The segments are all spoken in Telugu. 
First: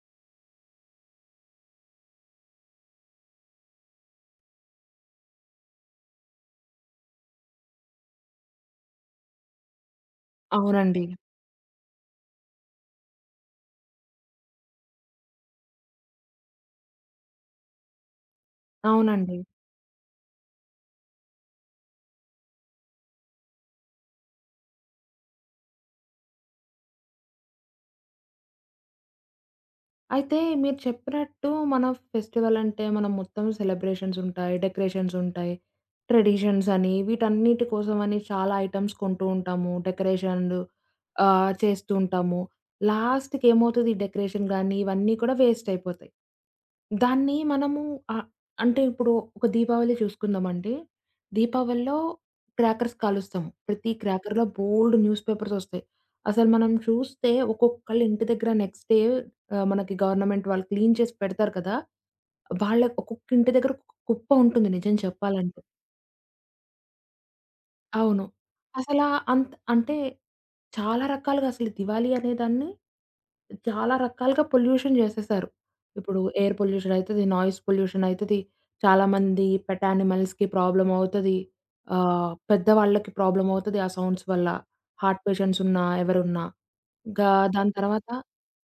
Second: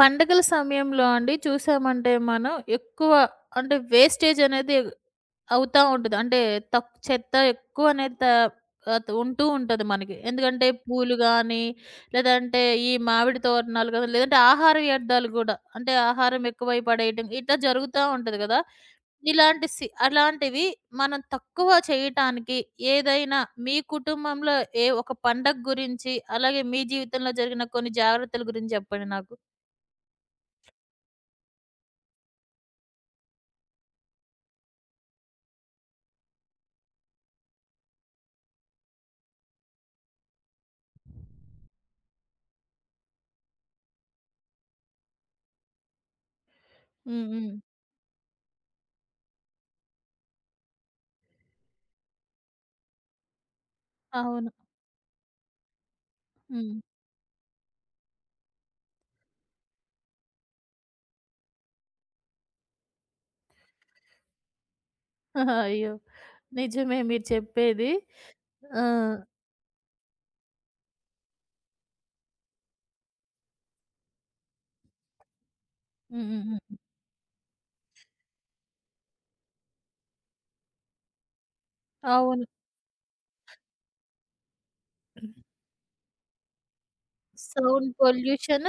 పండగల సమయంలో అండి చూసామంటే మనం ఎక్కువ అంటే వేస్టేజ్ అనేది అవుతా ఉంటది. అంటే చెత్త ఎక్కువ అనేది ఉంటూ ఉంటది మనకి. ఎందుకంటే అవునండి. పూలు గాని, లేదంటే ఈ మామిడి తోరణాలు గాని, లేదంటే ఆహార వ్యర్థాలు గూడా. అంటే ఆహారం ఎక్కువై పడేయటం ఇట్లా జరుగుతా ఉంటది గదా! అవునండి. ఇలాంటి అలాంటివి మనం తక్కువ చేయటానికి ఏదైనా మీ కుటుంబంలో ఏ ఒక పండగ గురించి, అలాగే మీ జీవితంలో జరిగిన కొన్ని జాగ్రత్తల గురించి జెప్పండి నాకు? అయితే మీరు చెప్పినట్టు మన ఫెస్టివల్ అంటే మనం మొత్తం సెలబ్రేషన్స్ ఉంటాయి. డెకరేషన్స్ ఉంటాయి. ట్రెడిషన్స్ అని వీటన్నిటి కోసం అని చాలా ఐటెమ్స్ కొంటూ ఉంటాము. డెకరేషన్‌లు చేస్తూ ఉంటాము. లాస్ట్‌కి ఏమవుతది డెకరేషన్ గానీ ఇవన్నీ కూడా వేస్ట్ అయిపోతాయి. హ్మ్. దాన్ని హ్మ్. మనము ఆహ్, అంటే ఇప్పుడు ఒక దీపావళి చూసుకుందామండి. దీపావళిలో క్రాకర్స్ కాలుస్తాము. ప్రతి క్రాకర్‌లో అవును. బోలెడు న్యూస్ పేపర్స్ ఒస్తాయి. అసలు మనం హ్మ్. చూస్తే ఒక్కొక్కళ్ళ ఇంటి దగ్గర నెక్స్ట్ డే మనకి గవర్నమెంట్ వాళ్ళు క్లీన్ చేసి పెడతారు కదా! వాళ్ళ ఒక్కొక్క ఇంటి దగ్గర ఒక్కొక్క కుప్ప ఉంటుంది నిజం చెప్పాలంటే. అయ్యో! నిజమే మీరు చెప్పేది. అవును. ఆ! అసలా అంటే చాలా రకాలుగా అసలు దివాళీ అనేదాన్ని చాలా రకాలుగా పొల్యూషన్ చేసేసారు. ఇప్పుడు హ్మ్. హ్మ్. ఎయిర్ హ్మ్. పొల్యూషన్ అయితది, నాయిస్ పొల్యూషన్ అయితది, చాలామంది పెట్ యానిమల్స్‌కి ప్రాబ్లమ్ అవుతది. అవును. పెద్దవాళ్ళకి ప్రాబ్లమ్ అవుతది ఆ సౌండ్స్ వల్ల. హార్ట్ పేషెంట్స్ ఉన్నా, ఎవరున్నా. ఇంకా దాని సౌండ్ తర్వాత పొల్యూషన్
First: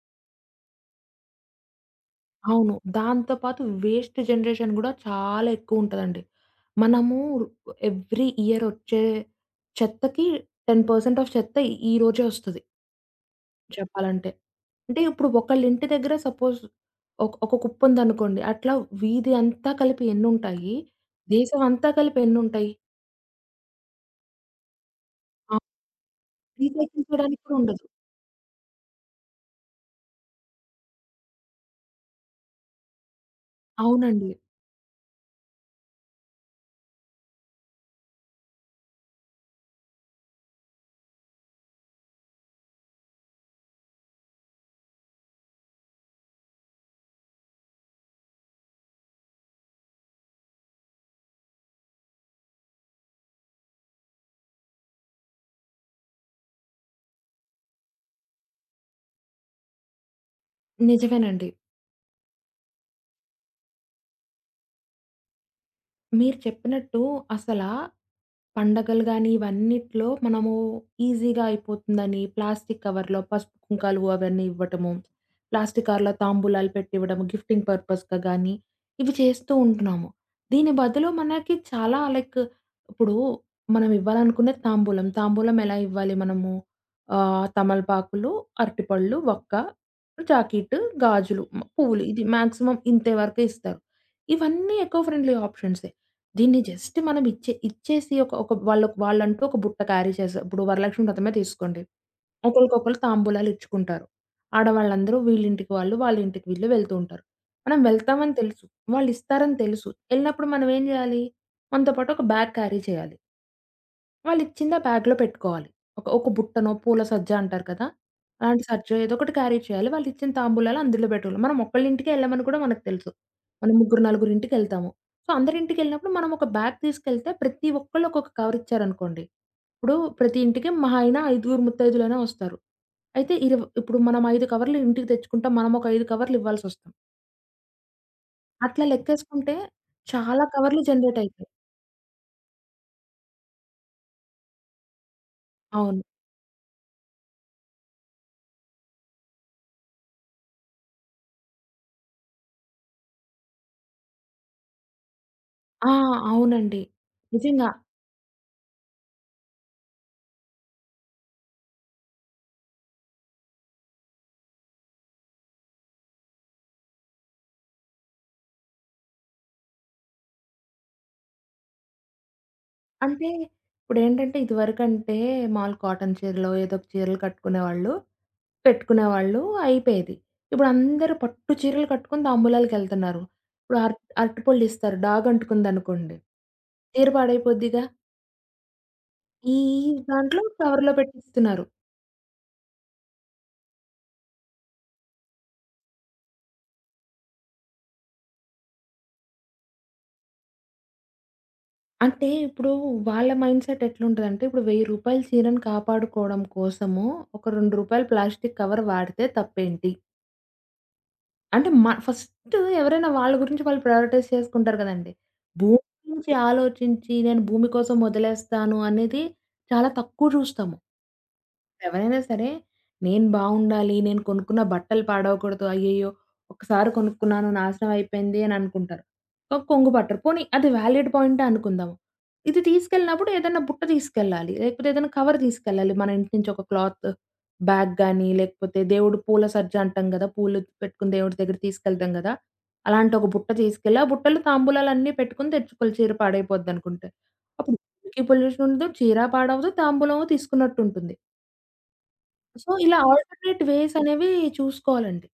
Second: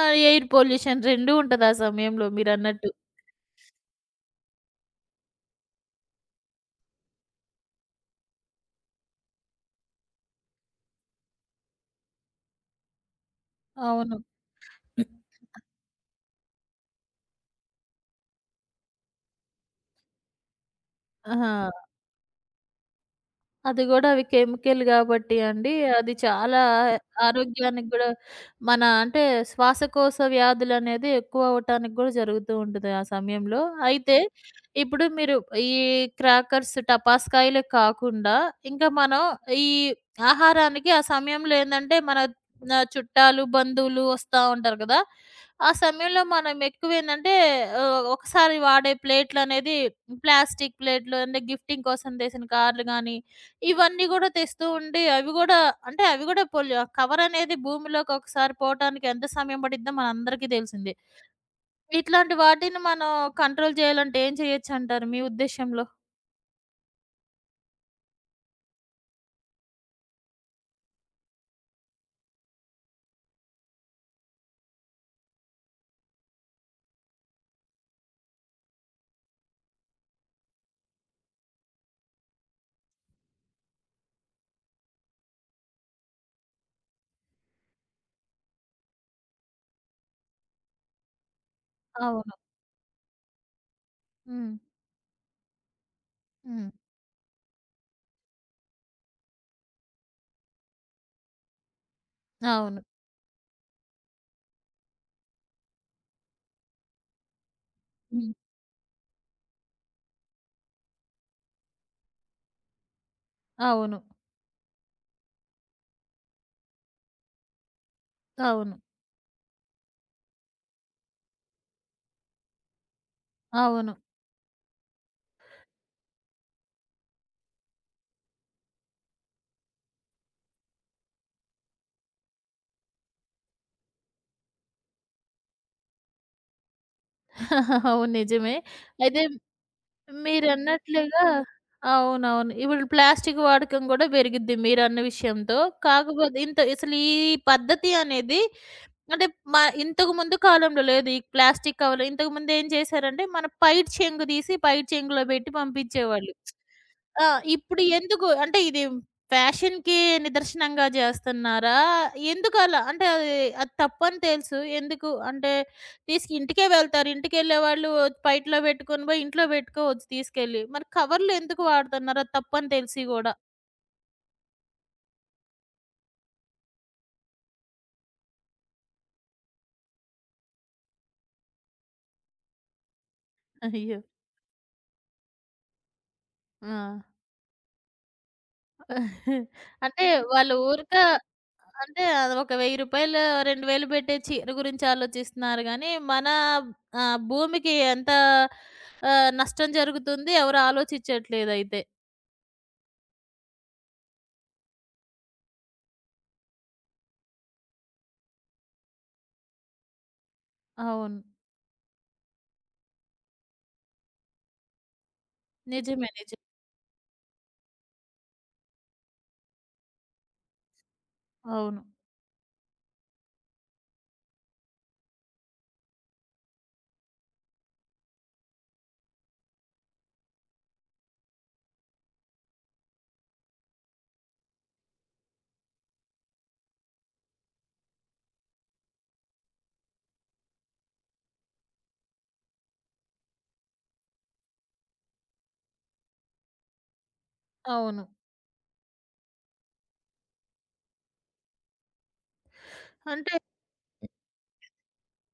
ఎయిర్ పొల్యూషన్ 2 ఉంటది ఆ సమయంలో అవును. మీరన్నట్టు. దాంతో పాటు వేస్ట్ జనరేషన్ గూడా చాలా ఎక్కువుంటదండి. మనము ఎవ్రీ ఇయర్ ఒచ్చే చెత్తకి 10% ఆఫ్ చెత్త ఈ రోజే ఒస్తది అవును. చెప్పాలంటే. అంటే ఇప్పుడు ఒకళ్ళింటి దగ్గర సపోజ్ ఒక ఒక కుప్పుందనుకోండి. అట్లా వీధి అంతా కలిపి ఎన్నుంటాయి? దేశం ఆ! అంతా కలిపి ఎన్నుంటాయి? అది గూడా అవి కెమికల్ గాబట్టి ఆ! అండి. అది చాలా రీసైకిల్ చేయడానికి కూడా ఉండదు. ఆరోగ్యానికి గూడా మన అంటే శ్వాసకోశ వ్యాధులనేది ఎక్కువ అవ్వటానికి గూడా జరుగుతూ ఉంటది ఆ సమయంలో. అయితే అవునండి. ఇప్పుడు మీరు ఈ క్రాకర్స్, టపాస్కాయలే కాకుండా ఇంకా మనం ఈ ఆహారానికి ఆ సమయంలో ఏందంటే మన చుట్టాలు, బంధువులు వస్తా ఉంటారు గదా! ఆ సమయంలో మనం ఎక్కువేంటంటే ఒకసారి వాడే ప్లేట్లనేది ప్లాస్టిక్ ప్లేట్లు అంటే గిఫ్టింగ్ కోసం తెసిన కార్లు గాని ఇవన్నీ గూడా తెస్తూ ఉండి, అవి గూడా అంటే అవి గూడా కవరనేది భూమిలోకి ఒకసారి పోవటానికి ఎంత సమయం పడిద్దో మనందరికీ తెలిసిందే. నిజమేనండి. ఇట్లాంటి వాటిని మనం కంట్రోల్ చేయాలంటే ఏం చేయొచ్చంటారు మీ ఉద్దేశ్యంలో? మీరు చెప్పినట్టు అసలా పండగలు గాని, ఇవన్నిట్లో మనము ఈజీగా అయిపోతుందని ప్లాస్టిక్ కవర్‌లో పసుపు, కుంకాలు అవన్నీ ఇవ్వటము. ప్లాస్టిక్ కవర్‌లో తాంబూలాలు పెట్టివ్వడము. గిఫ్టింగ్ పర్పస్‌గా గాని, ఇవి చేస్తూ ఉంటున్నాము. దీని బదులు మనకి చాలా లైక్ ఇప్పుడు మనం ఇవ్వాలనుకునే తాంబూలం. తాంబూలం ఎలా ఇవ్వాలి మనము? తమలపాకులు, అరటిపళ్ళు, వక్క, జాకెట్, గాజులు, పువ్వులు ఇది అవును. మాక్సిమం ఇంతే వరకే ఇస్తారు. హ్మ్. ఇవన్నీ ఎకో ఫ్రెండ్లీ ఆప్షన్సే. దీన్ని హ్మ్. జస్ట్ మనం ఇచ్చేసి ఒక ఒక వాళ్ళంటూ ఒక బుట్ట క్యారీ చేసారు. ఇప్పుడు వరలక్ష్మి వ్రతమే తీసుకోండి. అవును. ఒకళ్ళకొకళ్ళు తాంబూలాలు ఇచ్చుకుంటారు. ఆడవాళ్ళందరూ వీళ్ళింటికి వాళ్ళు, వాళ్ళ ఇంటికి వీళ్ళు వెళ్తూ ఉంటారు. మనం హ్మ్. వెళ్తామని తెలుసు. వాళ్ళిస్తారని తెలుసు. ఎళ్ళినప్పుడు మనం ఏం జేయాలి? మనతో పాటు ఒక బ్యాగ్ క్యారీ చేయాలి. అవును. వాళ్ళిచ్చింది ఆ బ్యాగ్‌లో పెట్టుకోవాలి. ఒక ఒక బుట్టనో, పూల సజ్జ అంటారు కదా! అలాంటి అవును. సజ్జో ఏదో ఒకటి క్యారీ చేయాలి. వాళ్ళిచ్చిన తాంబూలాలు అందులో పెట్టాలి. మనం ఒక్కళ్ళింటికే ఎళ్ళమని కూడా మనకు తెలుసు. మనం అవును. ముగ్గురు, నలుగురింటికెళ్తాము. సో, అందరింటికెళ్ళినప్పుడు మనం ఒక బ్యాగ్ తీసుకెళ్తే ప్రతి ఒక్కళ్ళు ఒక్కొక్క కవర్ ఇచ్చారనుకోండి. ఇప్పుడు ప్రతి ఇంటికి మహా అయినా ఐదుగురు ముత్తైదులైనా వస్తారు. అయితే ఇప్పుడు మనం 5 కవర్లు ఇంటికి తెచ్చుకుంటాం. మనం ఒక 5 కవర్లు ఇవ్వాల్సొస్తుంది. అవును. నిజమే. అట్లా అయితే లెక్కేసుకుంటే చాలా కవర్లు జనరేట్ మీరన్నట్లుగా అయితాయి. అవునవును. ఇప్పుడు ప్లాస్టిక్ వాడకం గూడా పెరిగిద్ది మీరన్న విషయంతో. అవును. కాకపోతే ఇంత అసలు ఈ పద్ధతి అనేది అంటే మా ఇంతకుముందు కాలంలో లేదు. ఈ ప్లాస్టిక్ కవర్లు. ఇంతకుముందు ఏం చేశారంటే, మన పైట చెంగు తీసి పైట చెంగులో పెట్టి ఆ! పంపించేవాళ్ళు. అవునండి. ఆ! నిజంగా. ఇప్పుడు ఎందుకు అంటే ఇది ఫ్యాషన్‌కి నిదర్శనంగా జేస్తున్నారా? ఎందుకు అలా? అంటే అది తప్పని తెలుసు. ఎందుకు అంటే తీసుకు ఇంటికే వెళ్తారు. ఇంటికెళ్ళేవాళ్ళు పైటలో పెట్టుకొని పోయి ఇంట్లో పెట్టుకోవచ్చు తీసుకెళ్ళి. మరి కవర్లు ఎందుకు వాడుతున్నారు? అది తప్పని తెలిసి అంటే గూడా. ఇప్పుడేంటంటే ఇదివరకంటే మాములు కాటన్ చీరలో ఏదో ఒక చీరలు కట్టుకునేవాళ్ళు, పెట్టుకునేవాళ్ళు అయిపోయేది. ఇప్పుడందరూ పట్టు చీరలు కట్టుకొని తాంబూలాలకెళ్తున్నారు. ఇప్పుడు అయ్యో! అరటిపళ్ళిస్తారు డాగంటుకుందనుకోండి, ఆ! చీర పాడైపోద్దిగా. ఈ ఈ అంటే దాంట్లో వాళ్ళు కవర్‌లో ఊరికే పెట్టిస్తున్నారు. అంటే అది ఒక రూ. 1000, 2000 పెట్టే చీర గురించి ఆలోచిస్తున్నారు గానీ, మన భూమికి ఎంత నష్టం జరుగుతుంది ఎవరు ఆలోచించట్లేదయితే. అంటే ఇప్పుడు వాళ్ళ మైండ్ సెట్ ఎట్లుంటదంటే ఇప్పుడు రూ. 1000 చీరను కాపాడుకోవడం కోసము ఒక రూ. 2 ప్లాస్టిక్ కవర్ వాడితే తప్పేంటి? అవును. అంటే ఫస్ట్ ఎవరైనా వాళ్ళ గురించి వాళ్ళు ప్రయారిటైజ్ చేసుకుంటారు గదండీ. భూమి నిజమే. గురించి నిజం. ఆలోచించి నేను భూమి కోసం వదిలేస్తాను అనేది చాలా తక్కువ చూస్తాము. అవును. ఎవరైనా సరే, నేను బావుండాలి, నేను కొనుక్కున్న బట్టలు పాడవకూడదు. అయ్యయ్యో! ఒక్కసారి కొనుక్కున్నాను నాశనం అయిపోయింది అని అనుకుంటారు. కొంగు పట్టరు. పోనీ అది వాలిడ్ పాయింటే అనుకుందాము. ఇది తీసుకెళ్ళినప్పుడు ఏదైనా బుట్ట తీసుకెళ్ళాలి. లేకపోతే ఏదైనా కవర్ తీసుకెళ్ళాలి. మన ఇంటి నుంచి ఒక క్లాత్ బ్యాగ్ గానీ, లేకపోతే దేవుడు పూల సజ్జ అంటాం గదా! పూలు పెట్టుకొని దేవుడి దగ్గర తీసుకెళ్తాం గదా! అలాంటి ఒక బుట్ట తీసుకెళ్ళి, ఆ బుట్టలో తాంబూలాలన్నీ పెట్టుకొని తెచ్చుకోవాలి చీర పాడైపోద్దనుకుంటే. అప్పుడు అవును. మనకి పొల్యూషన్ ఉండదు, చీర పాడవదు, తాంబూలము తీసుకున్నట్టుంటుంది. సో, ఇలా అంటే ఆల్టర్‌నేట్ వేస్ అనేవి చూసుకోవాలండి.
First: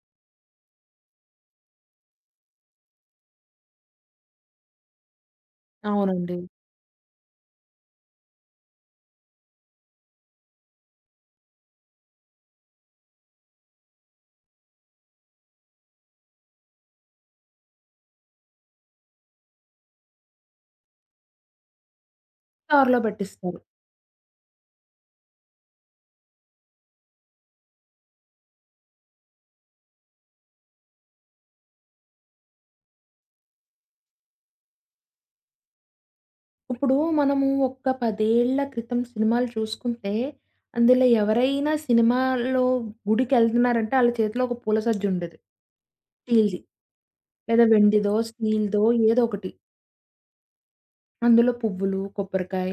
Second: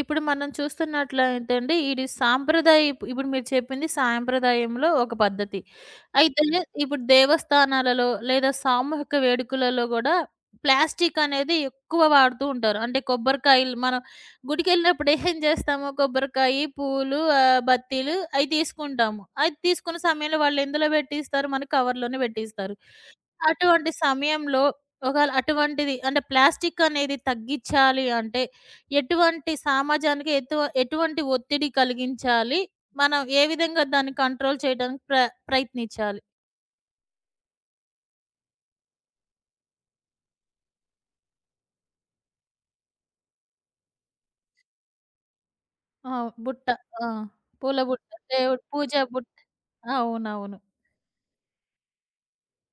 ఇప్పుడు మనం చూస్తున్నట్లయితే అండి, ఇది ఇప్పుడు మీరు చెప్పింది సాంప్రదాయంలో ఒక పద్ధతి. అవునండి. అయితే ఇప్పుడు దేవస్థానాలలో లేదా సామూహిక వేడుకలలో గూడా ప్లాస్టిక్ అనేది ఎక్కువ వాడుతూ ఉంటారు. అంటే కొబ్బరికాయలు మనం గుడికెళ్ళినప్పుడు ఏం చేస్తాము? కొబ్బరికాయ, పూలు, బత్తీలు అయి తీసుకుంటాము. అది తీసుకున్న సమయంలో వాళ్ళు ఎందులో పెట్టిస్తారు? మన కవర్‌లోనే పెట్టిస్తారు. దారిలో పట్టిస్తారు. అటువంటి సమయంలో అటువంటిది అంటే ప్లాస్టిక్ అనేది తగ్గిచ్చాలి అంటే, ఎటువంటి సమాజానికి ఎటువంటి ఒత్తిడి కలిగించాలి? మనం ఏ విధంగా దాన్ని కంట్రోల్ చేయడానికి ప్రయత్నించాలి? ఇప్పుడు మనము ఒక్క 10 ఏళ్ల క్రితం సినిమాలు చూసుకుంటే, అందులో ఎవరైనా సినిమాలో గుడికెళ్తున్నారంటే ఆళ్ళ చేతిలో ఒక పూల సజ్జుండేది. ఆ! స్టీల్‌ది. బుట్ట. ఆ! లేదా పూల బుట్ట, వెండిదో, దేవుడు స్టీల్‌దో పూజ ఏదో బుట్ట. ఒకటి. అవునవును. అందులో పువ్వులు, కొబ్బరికాయ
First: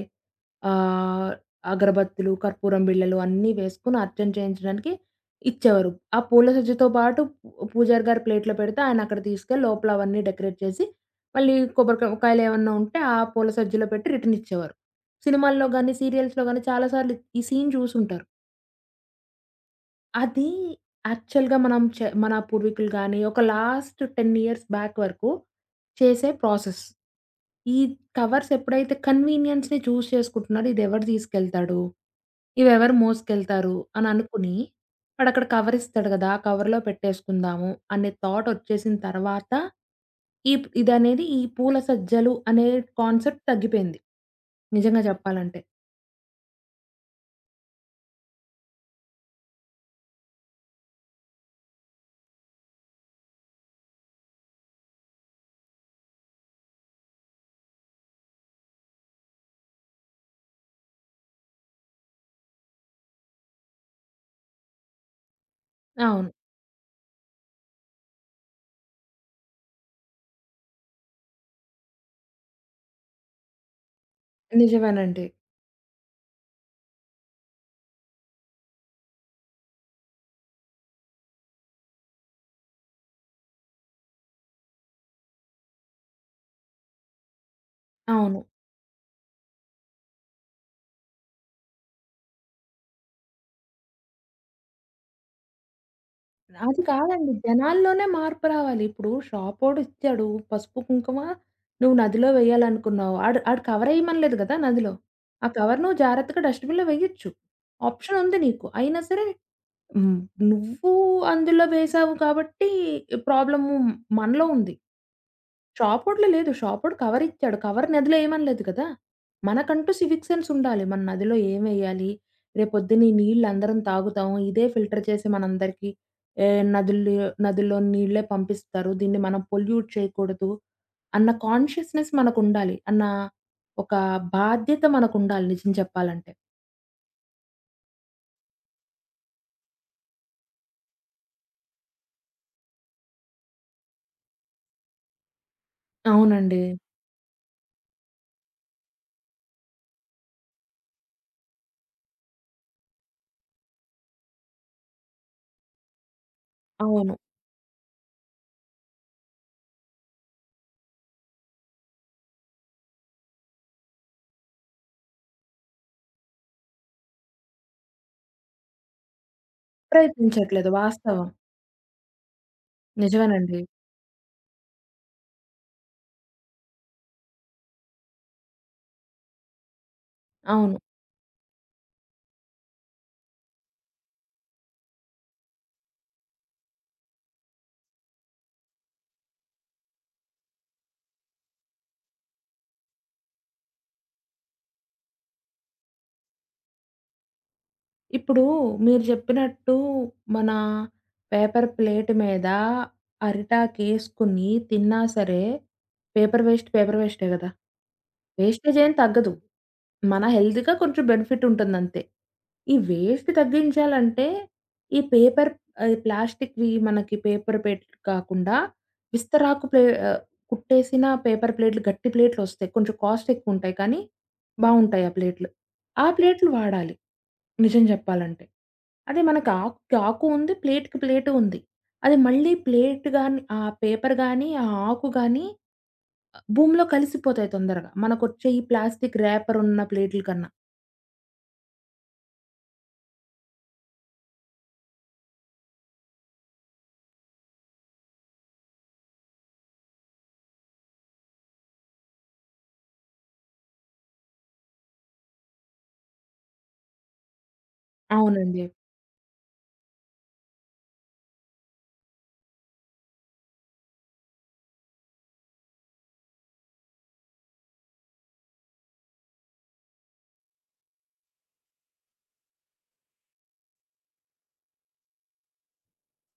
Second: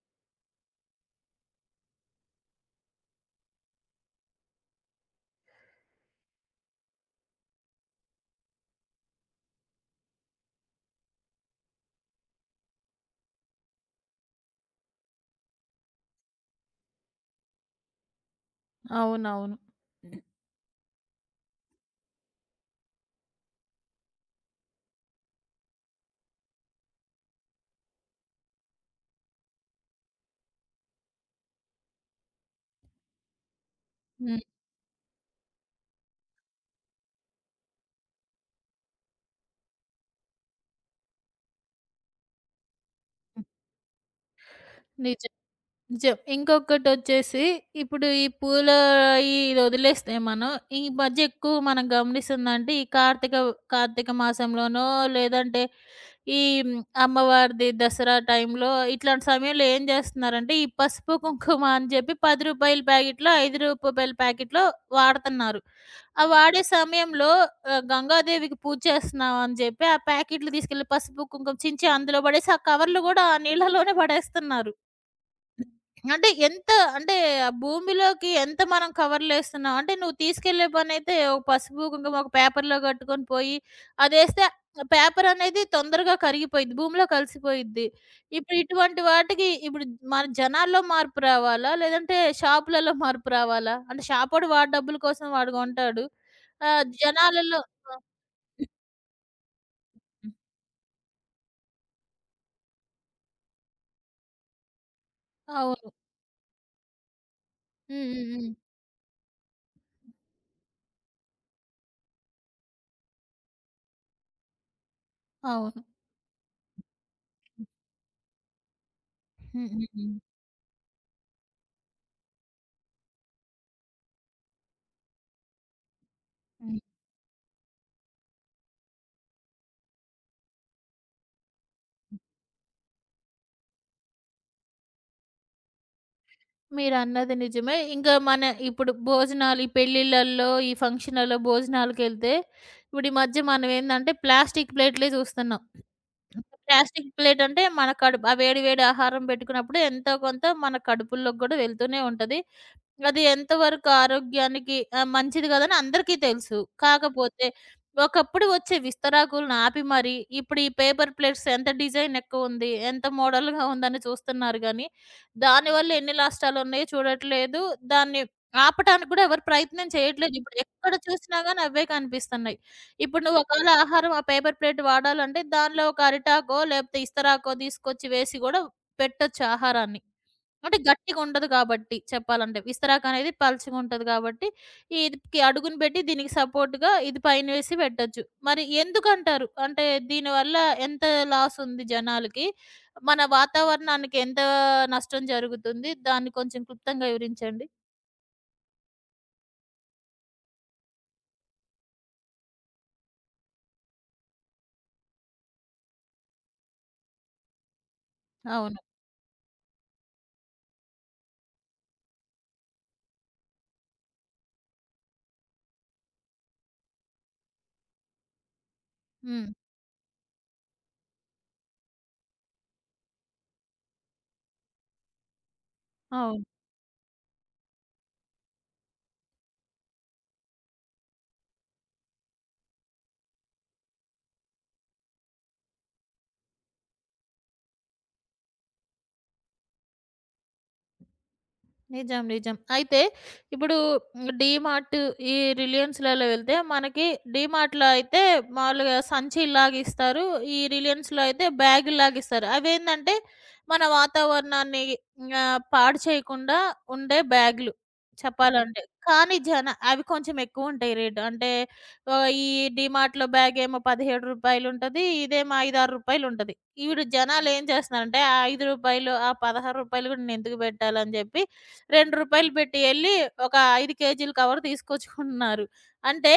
ఆహ్, అగరబత్తులు, కర్పూరం బిళ్ళలు అన్నీ వేసుకొని అర్చన చేయించడానికి ఇచ్చేవారు. ఆ పూల సజ్జతో పాటు పూజారి గారు ప్లేట్‌లో పెడితే ఆయన అక్కడ తీసుకెళ్ళి లోపల అవన్నీ డెకరేట్ చేసి, మళ్ళీ కాయలు ఏమన్నా ఉంటే ఆ పూల సజ్జలో పెట్టి రిటర్న్ ఇచ్చేవారు. సినిమాల్లో గాని, సీరియల్స్‌లో గాని చాలా సార్లు ఈ సీన్ చూసుంటారు. అవునవును. అది యాక్చువల్‌గా మనం మన పూర్వీకులు గాని, ఒక లాస్ట్ 10 ఇయర్స్ బ్యాక్ వరకు చేసే ప్రాసెస్. ఈ కవర్స్ ఎప్పుడైతే కన్వీనియన్స్‌ని చూజ్ చేసుకుంటున్నాడో ఇదెవడు తీసుకెళ్తాడు? ఇవెవరు మోసుకెళ్తారు? అని హ్మ్. అనుకుని వాడక్కడ కవర్ ఇస్తాడు కదా! ఆ కవర్‌లో పెట్టేసుకుందాము అనే థాట్ ఒచ్చేసిన తర్వాత ఈ ప్ ఇదనేది ఈ పూల సజ్జలు అనే కాన్సెప్ట్ తగ్గిపోయింది. నిజంగా నిజం. చెప్పాలంటే. నిజం. ఇంకొకటొచ్చేసి ఇప్పుడు ఈ పూల ఈ ఇది వదిలేస్తే మనం, ఈ మధ్య ఎక్కువ మనం గమనిస్తుందంటే, ఈ కార్తీక కార్తీక మాసంలోనో, లేదంటే ఈ అమ్మవారిది దసరా టైంలో ఇట్లాంటి సమయంలో ఏం జేస్తున్నారంటే, ఈ పసుపు, కుంకుమ అని జెప్పి రూ. 10 ప్యాకెట్‌లో, రూ. 5 ప్యాకెట్‌లో వాడతన్నారు. ఆ అవును. వాడే సమయంలో గంగాదేవికి పూజ చేస్తున్నాం అని జెప్పి, ఆ ప్యాకెట్లు తీసుకెళ్ళి పసుపు, కుంకుమ చించి అందులో పడేసి, ఆ కవర్లు గూడా ఆ నీళ్ళలోనే పడేస్తున్నారు. నిజమేనండి. అంటే ఎంత అంటే ఆ భూమిలోకి ఎంత మనం కవర్‌లేస్తున్నాం? అంటే నువ్వు తీసుకెళ్ళే పనైతే ఒక పసుపు, కుంకుమ ఒక పేపర్‌లో కట్టుకొని పోయి అదేస్తే పేపర్ అనేది తొందరగా కరిగిపోయిద్ది. భూమిలో కలిసిపోయిద్ది. అవును. ఇప్పుడు ఇటువంటి వాటికి ఇప్పుడు మన జనాల్లో మార్పు రావాలా? లేదంటే షాపులలో మార్పు రావాలా? అంటే షాపోడు వాడి డబ్బుల కోసం వాడు కొంటాడు. అది కాదండి. జనాలలో ఆ! జనాల్లోనే మార్పు రావాలి. ఇప్పుడు షాపోడు ఇచ్చాడు హ్మ్. పసుపు, కుంకుమ నువ్వు నదిలో వేయాలనుకున్నావు. ఆడు ఆడు కవరేయమనలేదు గదా! నదిలో. ఆ కవర్ అవును. నువ్వు జాగ్రత్తగా డస్ట్‌బిన్‌లో వేయొచ్చు. హ్మ్. ఆప్షన్ హ్మ్. ఉంది హ్మ్. నీకు. అయినా సరే హ్మ్. నువ్వు అందులో వేశావు కాబట్టి ప్రాబ్లము మనలో ఉంది. అవును. షాపోడులో లేదు. షాపోడు కవరిచ్చాడు. కవర్ నదిలో ఏయమనలేదు కదా! హ్మ్. హ్మ్. మనకంటూ హ్మ్. సివిక్ సెన్స్ ఉండాలి. మన నదిలో ఏమెయ్యాలి? రేపొద్దున ఈ నీళ్ళందరం తాగుతాం. ఇదే ఫిల్టర్ చేసి మనందరికీ ఏ హ్మ్. నదుల్లో నదుల్లో నీళ్ళే పంపిస్తారు. దీన్ని మనం పొల్యూట్ చేయకూడదు అన్న కాన్షియస్‌నెస్ మనకుండాలి. అన్న ఒక బాధ్యత మనకుండాలి నిజం చెప్పాలంటే. మీరన్నది నిజమే. ఇంకా మన ఇప్పుడు భోజనాలు, ఈ పెళ్ళిళ్ళల్లో, ఈ ఫంక్షన్‌లలో భోజనాలకెళ్తే, ఇప్పుడు ఈ మధ్య మనం ఏందంటే ప్లాస్టిక్ ప్లేట్‌లే చూస్తున్నాం. అవునండి. ప్లాస్టిక్ ప్లేట్ అంటే మన కడుపు ఆ వేడి వేడి ఆహారం పెట్టుకున్నప్పుడు ఎంతో కొంత మన కడుపుల్లోకి గూడా వెళ్తూనే ఉంటది. అది ఎంతవరకు ఆరోగ్యానికి మంచిది కాదని అందరికీ తెలుసు. అవును. కాకపోతే ఒకప్పుడు వచ్చే విస్తరాకులను ఆపి మరి, ఇప్పుడు ఈ పేపర్ ప్లేట్స్ ఎంత డిజైన్ ఎక్కువుంది, ఎంత మోడల్‌గా ఉందని చూస్తున్నారు గానీ, దానివల్ల ఎన్ని నష్టాలున్నాయో చూడట్లేదు. దాన్ని ఆపటానికి కూడా ఎవరు ప్రయత్నం చేయట్లేదు. ఇప్పుడు ప్రయత్నించట్లేదు. ఎక్కడ వాస్తవం. చూసినా గానీ అవే కనిపిస్తున్నాయి. ఇప్పుడు నువ్వు నిజమేనండి. ఒకవేళ ఆహారం ఆ పేపర్ ప్లేట్ వాడాలంటే దానిలో ఒక అరిటాకో, లేపోతే ఇస్తరాకో తీసుకొచ్చి వేసి గూడా పెట్టొచ్చు ఆహారాన్ని. అంటే అవును. గట్టిగుండదు కాబట్టి చెప్పాలంటే. విస్తరాకనేది పలుచగుంటది కాబట్టి, ఇదికి అడుగును పెట్టి దీనికి సపోర్ట్‌గా ఇది పైనేసి పెట్టొచ్చు. మరి ఎందుకంటారు? అంటే దీనివల్ల ఎంత లాసుంది జనాలకి? మన వాతావరణానికి ఎంత నష్టం జరుగుతుంది? దాన్ని కొంచెం క్లుప్తంగా వివరించండి. ఇప్పుడు మీరు చెప్పినట్టు మన పేపర్ ప్లేట్ మీద అరిటాకేసుకుని తిన్నా సరే, పేపర్ వేస్టే గదా! వేస్టేజ్ అవును. ఏం తగ్గదు. మన హెల్త్‌గా కొంచెం బెనిఫిట్ ఉంటుందంతే. ఈ వేస్ట్ తగ్గించాలంటే ఈ పేపర్ ప్లాస్టిక్‌వి మనకి పేపర్ ప్లేట్లు కాకుండా హ్మ్. విస్తరాకు ఆహ్, కుట్టేసిన పేపర్ ప్లేట్లు, గట్టి ప్లేట్లొస్తాయి. కొంచెం కాస్ట్ ఎక్కువుంటాయి కానీ బావుంటాయి ఆ ప్లేట్లు. ఆ అవును. ప్లేట్లు వాడాలి. నిజం జెప్పాలంటే. అదే మనకు ఆకుకి ఆకు ఉంది. ప్లేట్‌కి ప్లేటు ఉంది. అది మళ్ళీ ప్లేట్ గాని, ఆ పేపర్ గాని, ఆ ఆకు గాని భూమిలో కలిసిపోతాయి తొందరగా. మనకొచ్చే ఈ ప్లాస్టిక్ ర్యాపర్ ఉన్న ప్లేట్‌ల కన్నా. నిజం. నిజం. అయితే ఇప్పుడు డీమార్ట్ ఈ రిలయన్స్‌లలో వెళ్తే మనకి డీమార్ట్‌లో అయితే మామూలుగా సంచిలాగా ఇస్తారు. ఈ రిలయన్స్‌లో అయితే బ్యాగులాగా ఇస్తారు. అవేందంటే మన వాతావరణాన్ని పాడు చేయకుండా ఉండే బ్యాగులు అవునండి. చెప్పాలంటే. కానీ జన అవి కొంచెం ఎక్కువుంటాయి రేటు. అంటే ఈ డీమార్ట్‌లో బ్యాగేమో రూ. 17 ఉంటది. ఇదేమో రూ. 5, 6 ఉంటది. ఈవిడ జనాలేం చేస్తున్నారంటే ఆ రూ. 5, ఆ రూ. 16 కూడా నేనెందుకు పెట్టాలని చెప్పి రూ. 2 పెట్టి ఎళ్లి ఒక 5 కేజీల కవర్ తీసుకొచ్చుకుంటున్నారు. అంటే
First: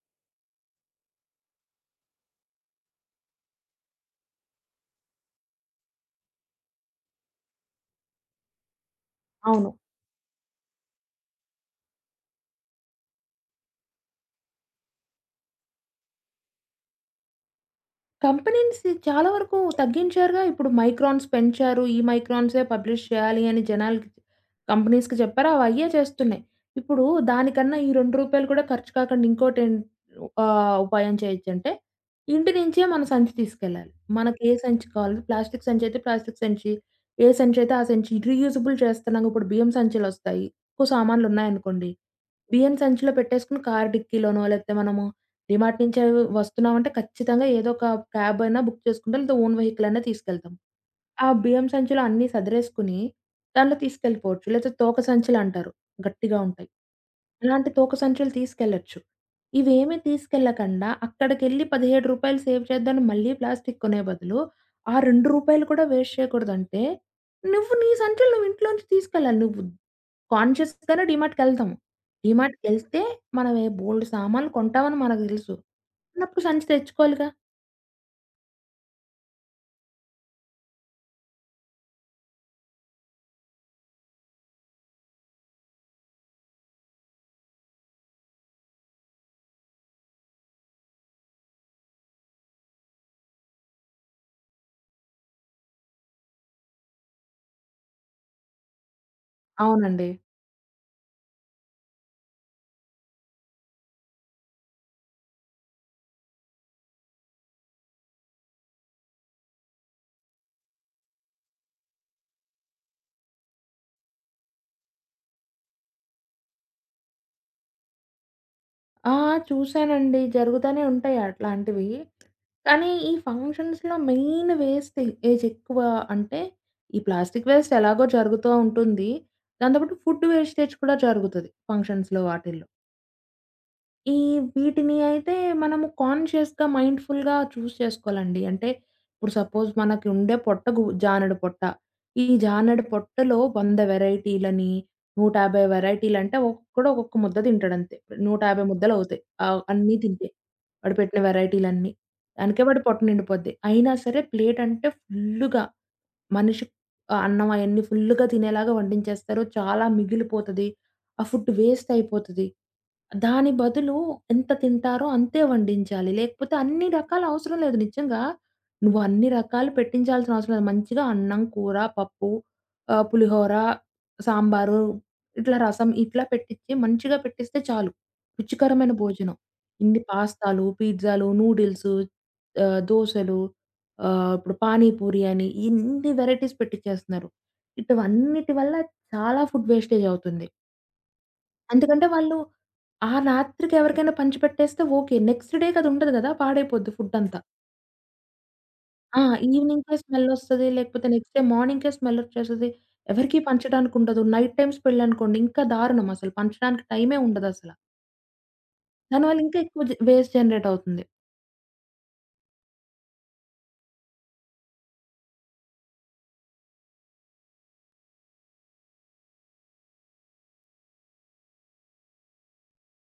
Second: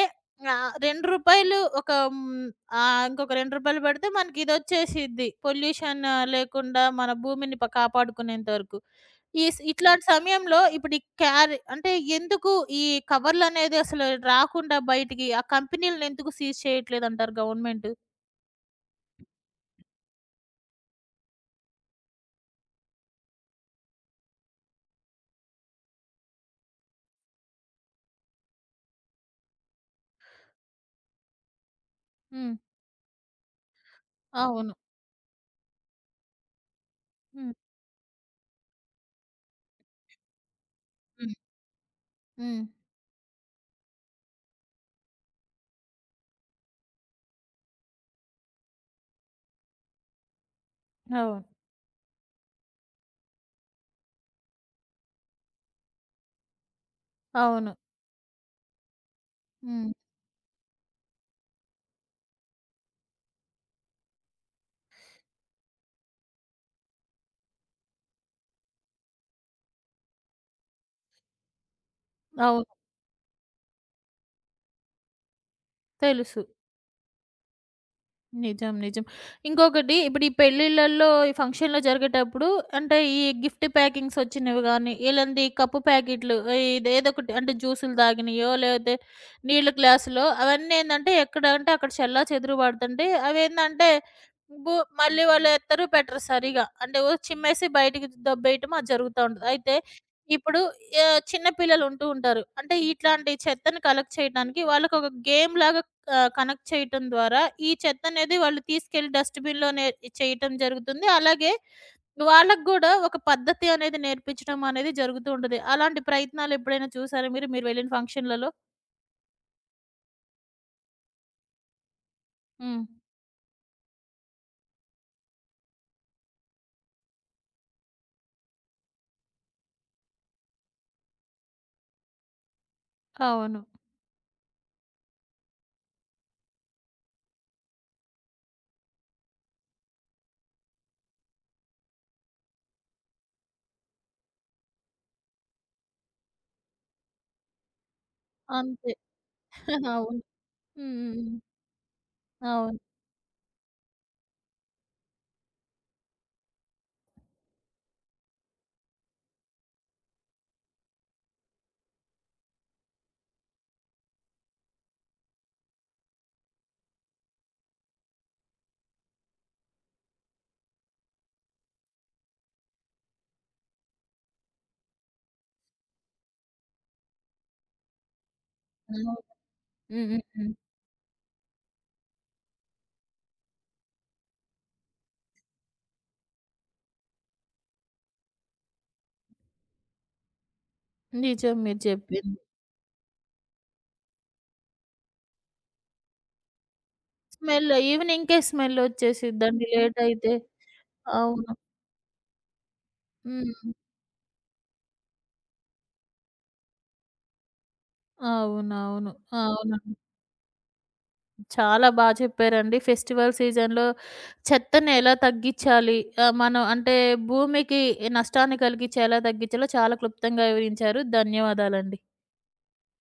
ఆహ్, రూ. 2 ఒక హ్మ్, ఇంకొక రూ. 2 పెడితే మనకి ఇదొచ్చేసిద్ది. పొల్యూషన్ లేకుండా మన భూమిని ప కాపాడుకునేంత వరకు. అవును. ఇట్లాంటి సమయంలో ఇప్పుడు ఈ క్యారీ అంటే ఎందుకు ఈ కవర్‌లనేది అసలు రాకుండా బయటికి ఆ కంపెనీలని ఎందుకు సీజ్ చేయట్లేదంటారు గవర్నమెంట్? కంపెనీస్ చాలా వరకు తగ్గించారుగా. ఇప్పుడు మైక్రాన్స్ పెంచారు. ఈ మైక్రాన్సే పబ్లిష్ చేయాలి అని జనాలకి కంపెనీస్‌కి చెప్పారు. అవయ్యే చేస్తున్నాయి. ఇప్పుడు దానికన్నా ఈ రూ. 2 కూడా ఖర్చు కాకుండా ఇంకోటేం ఉపాయం చేయొచ్చంటే, ఇంటి హ్మ్. నుంచే మన సంచి తీసుకెళ్ళాలి. మనకి ఏ అవును. సంచి కావాలి ప్లాస్టిక్ సంచి అయితే ప్లాస్టిక్ సంచి, ఏ హ్మ్. సంచి అయితే ఆ సంచి రీయూజబుల్ చేస్తున్నాం. ఇప్పుడు బియ్యం సంచులొస్తాయి. ఎక్కువ హ్మ్. సామాన్లున్నాయనుకోండి. హ్మ్. బియ్యం సంచిలో పెట్టేసుకొని కారు డిక్కీలోనో లేకపోతే మనము డీమార్ట్ నుంచే వస్తున్నామంటే ఖచ్చితంగా ఏదో ఒక క్యాబ్ అయినా బుక్ చేసుకుంటాం. లేదా ఓన్ వెహికల్ అయినా తీసుకెళ్తాం. ఆ అవును. బియ్యం సంచిలో అన్నీ సదరేసుకొని దాంట్లో తీసుకెళ్ళిపోవచ్చు. లేతే తోక సంచులంటారు. గట్టిగా ఉంటాయి. అలాంటి అవును. తోక సంచులు తీసుకెళ్ళొచ్చు. హ్మ్. ఇవేమీ తీసుకెళ్ళకుండా అక్కడికెళ్ళి రూ. 17 సేవ్ చేద్దామని మళ్ళీ ప్లాస్టిక్ కొనే బదులు ఆ రూ. 2 కూడా వేస్ట్ చేయకూడదంటే నువ్వు నీ సంచులు నువ్వు ఇంట్లోంచి తీసుకెళ్ళాలి. నువ్వు కాన్షియస్‌గానే డీమార్ట్‌కెళ్తాము. అవును. డీమార్ట్‌కెళ్తే మనం ఏ బోలెడు సామాన్లు కొంటామని మనకు తెలుసు. ఉన్నప్పుడు తెలుసు. సంచి తెచ్చుకోవాలిగా. నిజం. నిజం. ఇంకొకటి ఇప్పుడు ఈ పెళ్ళిళ్ళల్లో, ఈ ఫంక్షన్‌లో జరిగేటప్పుడు అంటే ఈ గిఫ్ట్ ప్యాకింగ్స్ వచ్చినవి గానీ, ఇలాంటి కప్పు ప్యాకెట్లు ఇది ఏదో ఒకటి అంటే జ్యూసులు తాగినయో, లేకపోతే నీళ్ళ గ్లాసులో అవన్నీ ఏందంటే ఎక్కడంటే అక్కడ చెల్లాచెదురు పడుతుంటాయి. అవేందంటే బు మళ్ళీ వాళ్ళు ఎత్తరు, పెట్టరు సరిగా. అంటే ఓ చిమ్మేసి బయటికి దొబ్బేయటం అది జరుగుతా ఉంటది. అయితే అవునండి. ఇప్పుడు చిన్న పిల్లలు ఉంటూ ఉంటారు. అంటే ఇట్లాంటి చెత్తను కలెక్ట్ చేయడానికి వాళ్ళకొక గేమ్‌లాగా కనెక్ట్ చేయటం ద్వారా ఈ చెత్తనేది వాళ్ళు తీసుకెళ్ళి డస్ట్‌బిన్‌లోనే చేయటం జరుగుతుంది. అలాగే వాళ్ళకి గూడా ఒక పద్ధతి అనేది నేర్పించడం అనేది జరుగుతూ ఉంటది. అలాంటి ప్రయత్నాలు ఎప్పుడైనా చూసారా మీరు, మీరు వెళ్ళిన ఫంక్షన్‌లలో? ఆ! చూసానండి. జరుగుతానే ఉంటాయి అట్లాంటివి. హ్మ్. కానీ ఈ ఫంక్షన్స్‌లో మెయిన్ వేస్ట్ ఏజ్ ఎక్కువ అంటే, ఈ ప్లాస్టిక్ వేస్ట్ ఎలాగో జరుగుతూ ఉంటుంది. దాంతో పాటు ఫుడ్ వేస్టేజ్ కూడా జరుగుతది ఫంక్షన్స్‌లో వాటిల్లో. అవును. ఈ వీటిని అయితే మనము కాన్షియస్‌గా, మైండ్‌ఫుల్‌గా చేసుకోవాలండి. అంటే ఇప్పుడు సపోజ్ మనకి ఉండే పొట్ట జానెడు పొట్ట. ఈ జానెడు పొట్టలో 100 వెరైటీలని, 150 వెరైటీలంటే ఒక్కొక్కడు ఒక్కొక్క ముద్ద తింటాడంతే. 150 అంతే. ముద్దలవుతాయి. అన్నీ అవును. తింటే. వాడు హ్మ్. హ్మ్. పెట్టిన హ్మ్. వెరైటీలన్నీ. దానికే అవును. వాడి పొట్ట నిండిపోద్ది. అయినా సరే ప్లేటంటే ఫుల్లుగా మనిషి అన్నం అయన్నీ ఫుల్‌గా తినేలాగా వండించేస్తారు. చాలా మిగిలిపోతది. ఆ ఫుడ్ వేస్ట్ అయిపోతది. దాని బదులు ఎంత తింటారో అంతే వండించాలి. లేకపోతే అన్ని రకాలు అవసరం లేదు నిజంగా. నువ్వు అన్ని రకాలు పెట్టించాల్సిన అవసరం లేదు. మంచిగా అన్నం, కూర, పప్పు, పులిహోర, సాంబారు, ఇట్లా రసం ఇట్లా పెట్టిచ్చి మంచిగా పెట్టిస్తే చాలు. రుచికరమైన అవును. భోజనం. ఇన్ని హ్మ్. హ్మ్. హ్మ్. పాస్తాలు, పిజ్జాలు, నూడిల్సు, దోసలు ఇప్పుడు పానీపూరి అని ఇన్ని వెరైటీస్ పెట్టిచ్చేస్తున్నారు. ఇటువన్నిటి వల్ల చాలా ఫుడ్ వేస్టేజ్ అవుతుంది. నిజం మీరు ఎందుకంటే వాళ్ళు చెప్పింది. ఆ రాత్రికి ఎవరికైనా పంచిపెట్టేస్తే ఓకే. నెక్స్ట్ డేకి అది ఉండదు గదా! పాడైపోద్ది ఫుడ్డంతా. ఈవినింగ్‌కే ఆ! స్మెల్లొచ్చేసిద్దండి ఈవెనింగ్‌కే లేట్ అయితే. స్మెల్లొస్తది. లేకపోతే నెక్స్ట్ డే అవును. మార్నింగ్‌కే స్మెల్లొచ్చేస్తది. ఎవరికీ హ్మ్. పంచడానికి ఉండదు. నైట్ టైమ్స్ పెళ్ళనుకోండి ఇంకా దారుణం అసలు. పంచడానికి టైమే ఉండదసల. అవునవును. దానివల్ల ఇంకా ఎక్కువ అవునండి. వేస్ట్ జనరేట్ అవుతుంది. చాలా చెప్పారండి. ఫెస్టివల్ సీజన్‌లో చెత్తని ఎలా తగ్గిచ్చాలి? మనం అంటే భూమికి నష్టాన్ని కలిగించి ఎలా తగ్గించాలో చాలా క్లుప్తంగా వివరించారు. ధన్యవాదాలండి.